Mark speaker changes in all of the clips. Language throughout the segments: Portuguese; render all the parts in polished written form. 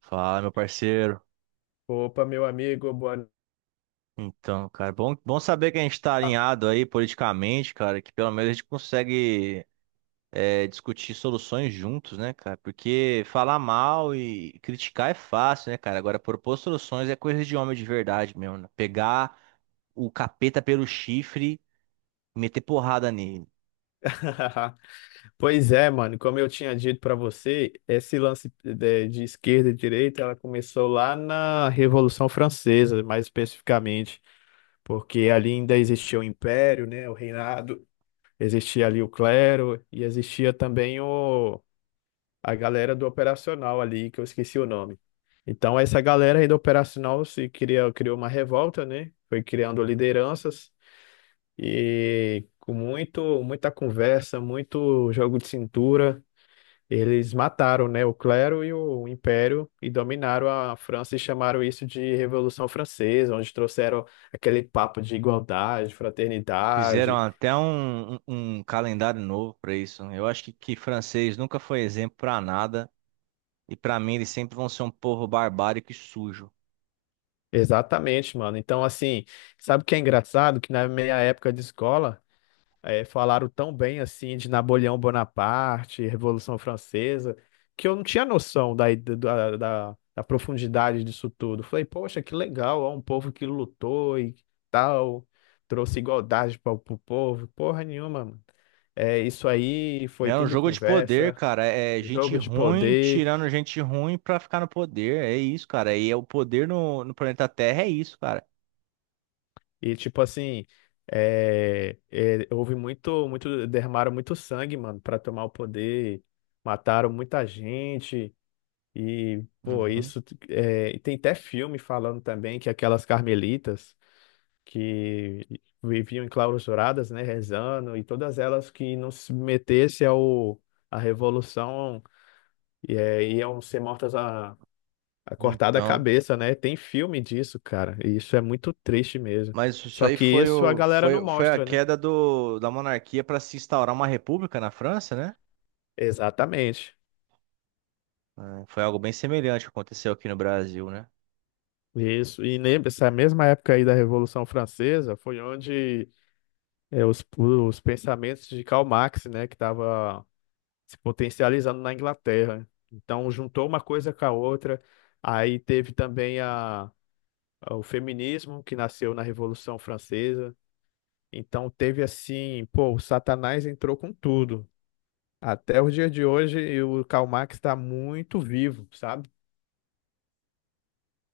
Speaker 1: Fala, meu parceiro.
Speaker 2: Opa, meu amigo, boa no-
Speaker 1: Então, cara, bom saber que a gente tá
Speaker 2: Ah.
Speaker 1: alinhado aí politicamente, cara, que pelo menos a gente consegue discutir soluções juntos, né, cara? Porque falar mal e criticar é fácil, né, cara? Agora, propor soluções é coisa de homem de verdade mesmo, né? Pegar o capeta pelo chifre e meter porrada nele.
Speaker 2: Pois é, mano, como eu tinha dito pra você, esse lance de esquerda e direita, ela começou lá na Revolução Francesa, mais especificamente, porque ali ainda existia o Império, né, o reinado, existia ali o clero e existia também a galera do operacional ali, que eu esqueci o nome. Então, essa galera aí do operacional se criou, criou uma revolta, né? Foi criando lideranças. E com muita conversa, muito jogo de cintura, eles mataram, né, o clero e o império e dominaram a França e chamaram isso de Revolução Francesa, onde trouxeram aquele papo de igualdade,
Speaker 1: Fizeram
Speaker 2: fraternidade.
Speaker 1: até um calendário novo pra isso, né? Eu acho que francês nunca foi exemplo pra nada. E pra mim, eles sempre vão ser um povo barbárico e sujo.
Speaker 2: Exatamente, mano. Então, assim, sabe o que é engraçado? Que na minha época de escola, é, falaram tão bem assim de Napoleão Bonaparte, Revolução Francesa, que eu não tinha noção da profundidade disso tudo. Falei, poxa, que legal, ó, um povo que lutou e tal, trouxe igualdade para o povo. Porra nenhuma, mano. É, isso aí foi
Speaker 1: É um
Speaker 2: tudo
Speaker 1: jogo de poder,
Speaker 2: conversa,
Speaker 1: cara. É gente
Speaker 2: jogo de
Speaker 1: ruim
Speaker 2: poder
Speaker 1: tirando gente ruim pra ficar no poder. É isso, cara. E é o poder no planeta Terra, é isso, cara.
Speaker 2: e tipo assim. Houve derramaram muito sangue, mano, para tomar o poder, mataram muita gente. E, pô,
Speaker 1: Uhum.
Speaker 2: tem até filme falando também que aquelas carmelitas que viviam enclausuradas, né, rezando, e todas elas que não se submetessem à revolução iam ser a cortada a
Speaker 1: Então,
Speaker 2: cabeça, né? Tem filme disso, cara, e isso é muito triste mesmo.
Speaker 1: mas isso
Speaker 2: Só
Speaker 1: aí
Speaker 2: que isso a galera não
Speaker 1: foi a
Speaker 2: mostra, né?
Speaker 1: queda da monarquia para se instaurar uma república na França, né?
Speaker 2: Exatamente.
Speaker 1: É, foi algo bem semelhante que aconteceu aqui no Brasil, né?
Speaker 2: Isso. E lembra, essa mesma época aí da Revolução Francesa foi onde, é, os pensamentos de Karl Marx, né, que estava se potencializando na Inglaterra. Então, juntou uma coisa com a outra. Aí teve também o feminismo, que nasceu na Revolução Francesa. Então, teve assim, pô, o Satanás entrou com tudo. Até o dia de hoje, e o Karl Marx está muito vivo, sabe?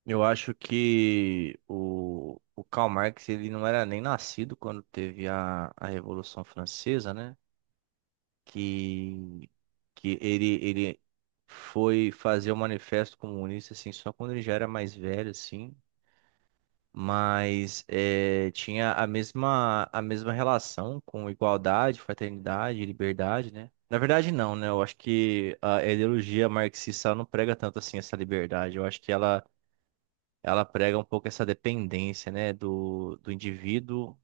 Speaker 1: Eu acho que o Karl Marx ele não era nem nascido quando teve a Revolução Francesa, né? que, Ele foi fazer o manifesto comunista assim só quando ele já era mais velho assim, mas tinha a mesma relação com igualdade, fraternidade e liberdade, né? Na verdade não, né? Eu acho que a ideologia marxista ela não prega tanto assim essa liberdade. Eu acho que ela prega um pouco essa dependência, né, do indivíduo.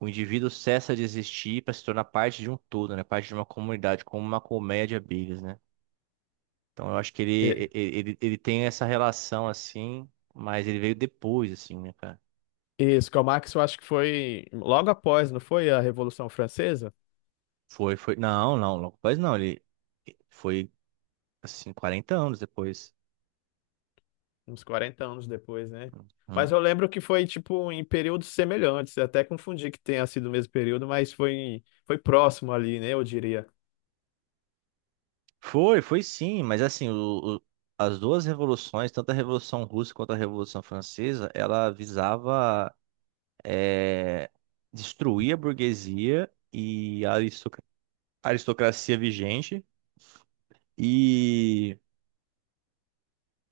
Speaker 1: O indivíduo cessa de existir para se tornar parte de um todo, né? Parte de uma comunidade, como uma colmeia de abelhas, né? Então eu acho que
Speaker 2: É,
Speaker 1: ele tem essa relação assim, mas ele veio depois, assim, né, cara?
Speaker 2: isso, Karl Marx eu acho que foi logo após, não foi a Revolução Francesa?
Speaker 1: Foi, foi. Não, não, logo depois não. Ele foi, assim, 40 anos depois.
Speaker 2: Uns 40 anos depois, né? Mas
Speaker 1: Hum.
Speaker 2: eu lembro que foi, tipo, em períodos semelhantes. Eu até confundi que tenha sido o mesmo período, mas foi próximo ali, né? Eu diria.
Speaker 1: Foi, foi sim, mas assim, as duas revoluções, tanto a Revolução Russa quanto a Revolução Francesa, ela visava eh, destruir a burguesia e a aristocracia vigente e,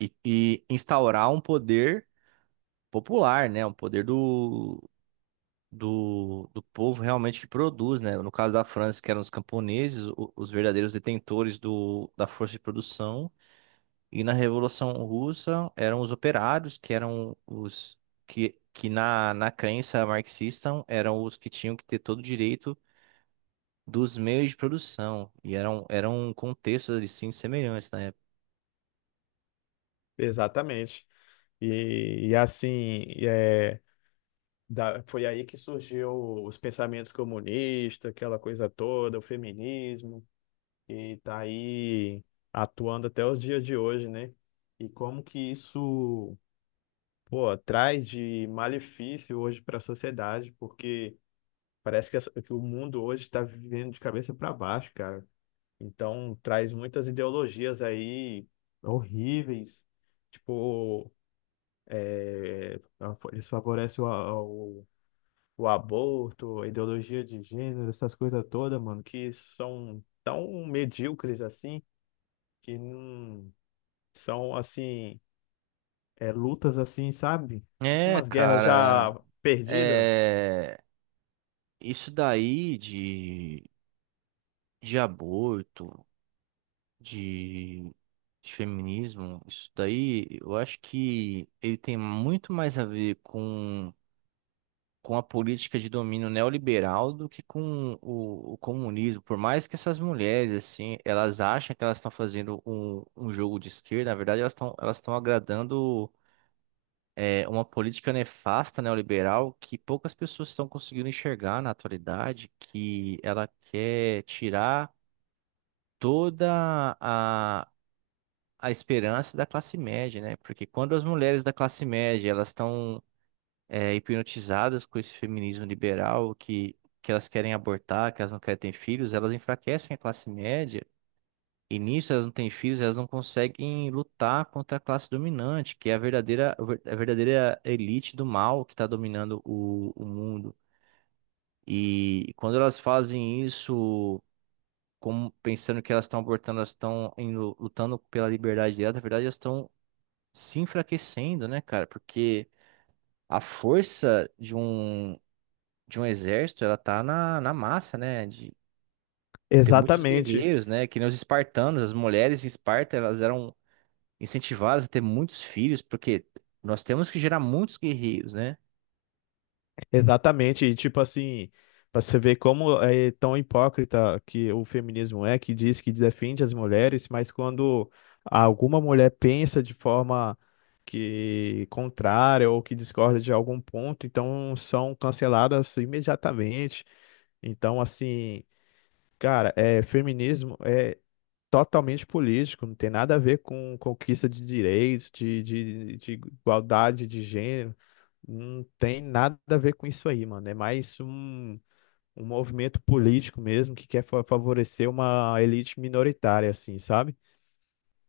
Speaker 1: e instaurar um poder popular, né? Um poder do povo realmente que produz, né? No caso da França, que eram os camponeses, os verdadeiros detentores da força de produção. E na Revolução Russa eram os operários, que eram que na crença marxista eram os que tinham que ter todo o direito dos meios de produção. E eram contextos, assim, semelhantes, né?
Speaker 2: Exatamente. E, foi aí que surgiu os pensamentos comunistas, aquela coisa toda, o feminismo, e tá aí atuando até os dias de hoje, né? E como que isso, pô, traz de malefício hoje para a sociedade, porque parece que, que o mundo hoje está vivendo de cabeça para baixo, cara. Então, traz muitas ideologias aí horríveis. Tipo, é, eles favorecem o aborto, a ideologia de gênero, essas coisas todas, mano, que são tão medíocres assim, que não são assim, é, lutas assim, sabe? Tipo
Speaker 1: É,
Speaker 2: umas guerras
Speaker 1: cara,
Speaker 2: já perdidas.
Speaker 1: é isso daí de aborto, de, de feminismo. Isso daí eu acho que ele tem muito mais a ver com a política de domínio neoliberal do que com o comunismo. Por mais que essas mulheres, assim, elas acham que elas estão fazendo um jogo de esquerda, na verdade elas estão agradando. É, uma política nefasta neoliberal que poucas pessoas estão conseguindo enxergar na atualidade, que ela quer tirar toda a, a esperança da classe média, né? Porque quando as mulheres da classe média elas estão hipnotizadas com esse feminismo liberal que elas querem abortar, que elas não querem ter filhos, elas enfraquecem a classe média e nisso elas não têm filhos, elas não conseguem lutar contra a classe dominante, que é a verdadeira elite do mal que está dominando o mundo. E quando elas fazem isso, como pensando que elas estão abortando, elas lutando pela liberdade delas, na verdade elas estão se enfraquecendo, né, cara? Porque a força de um exército, ela tá na massa, né? De ter muitos
Speaker 2: Exatamente.
Speaker 1: guerreiros, né? Que nem os espartanos, as mulheres em Esparta, elas eram incentivadas a ter muitos filhos, porque nós temos que gerar muitos guerreiros, né?
Speaker 2: Exatamente, e tipo assim, para você ver como é tão hipócrita que o feminismo é, que diz que defende as mulheres, mas quando alguma mulher pensa de forma que contrária ou que discorda de algum ponto, então são canceladas imediatamente. Então, assim, cara, é feminismo, é totalmente político, não tem nada a ver com conquista de direitos, de igualdade de gênero, não tem nada a ver com isso aí, mano. É mais um, um movimento político mesmo que quer favorecer uma elite minoritária, assim, sabe?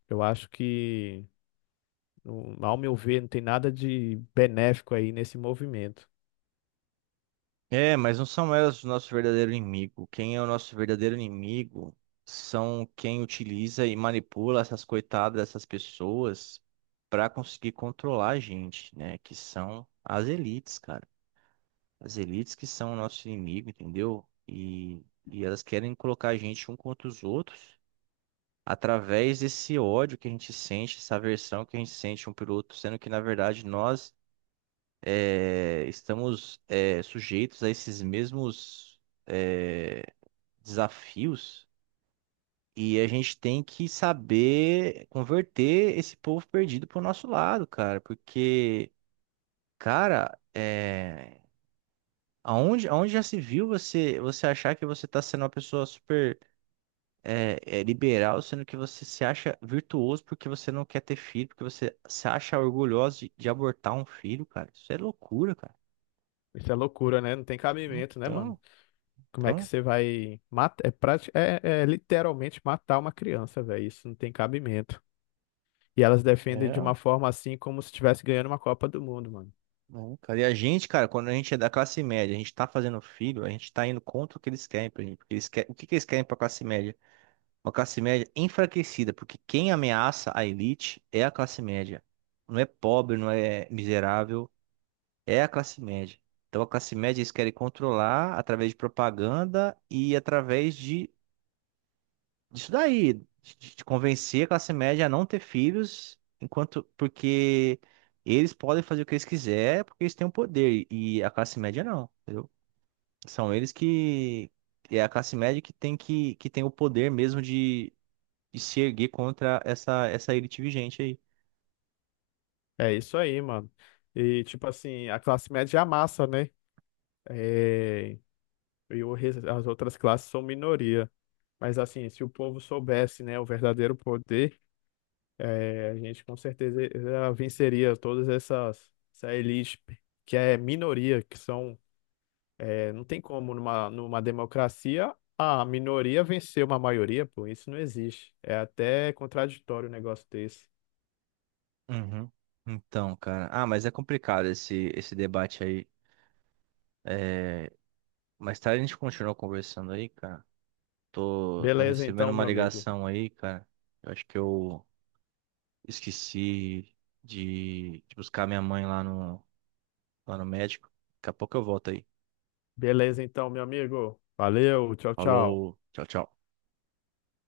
Speaker 2: Eu acho que, ao meu ver, não tem nada de benéfico aí nesse movimento.
Speaker 1: É, mas não são elas o nosso verdadeiro inimigo. Quem é o nosso verdadeiro inimigo são quem utiliza e manipula essas coitadas, dessas pessoas, para conseguir controlar a gente, né? Que são as elites, cara. As elites que são o nosso inimigo, entendeu? E elas querem colocar a gente um contra os outros através desse ódio que a gente sente, essa aversão que a gente sente um pelo outro, sendo que, na verdade, nós estamos sujeitos a esses mesmos é, desafios, e a gente tem que saber converter esse povo perdido para o nosso lado, cara, porque, cara, é, aonde já se viu você, você achar que você está sendo uma pessoa super liberal, sendo que você se acha virtuoso porque você não quer ter filho, porque você se acha orgulhoso de abortar um filho, cara. Isso é loucura, cara.
Speaker 2: Isso é loucura, né? Não tem cabimento, né, mano?
Speaker 1: Então,
Speaker 2: Como é que
Speaker 1: então,
Speaker 2: você vai matar? É literalmente matar uma criança, velho. Isso não tem cabimento. E elas defendem de uma
Speaker 1: é.
Speaker 2: forma assim como se estivesse ganhando uma Copa do Mundo, mano.
Speaker 1: Não, cara. E a gente, cara, quando a gente é da classe média, a gente tá fazendo filho, a gente tá indo contra o que eles querem pra gente. Porque eles querem... O que que eles querem pra classe média? Uma classe média enfraquecida, porque quem ameaça a elite é a classe média. Não é pobre, não é miserável, é a classe média. Então a classe média eles querem controlar através de propaganda e através de disso daí, de convencer a classe média a não ter filhos, enquanto porque eles podem fazer o que eles quiserem, porque eles têm o poder e a classe média não, entendeu? São eles que É a classe média que que tem o poder mesmo de se erguer contra essa elite vigente aí.
Speaker 2: É isso aí, mano. E tipo assim, a classe média é a massa, né? É, e o as outras classes são minoria. Mas assim, se o povo soubesse, né, o verdadeiro poder, é, a gente com certeza venceria todas essa elite que é minoria, que são, é, não tem como numa democracia a minoria vencer uma maioria, pô, isso não existe. É até contraditório um negócio desse.
Speaker 1: Uhum. Então, cara, ah, mas é complicado esse debate aí. É... Mais tarde a gente continua conversando aí, cara. Tô
Speaker 2: Beleza
Speaker 1: recebendo
Speaker 2: então,
Speaker 1: uma
Speaker 2: meu amigo.
Speaker 1: ligação aí, cara. Eu acho que eu Esqueci de buscar minha mãe lá no médico. Daqui a pouco eu volto aí.
Speaker 2: Beleza então, meu amigo. Valeu, tchau, tchau.
Speaker 1: Falou, tchau, tchau.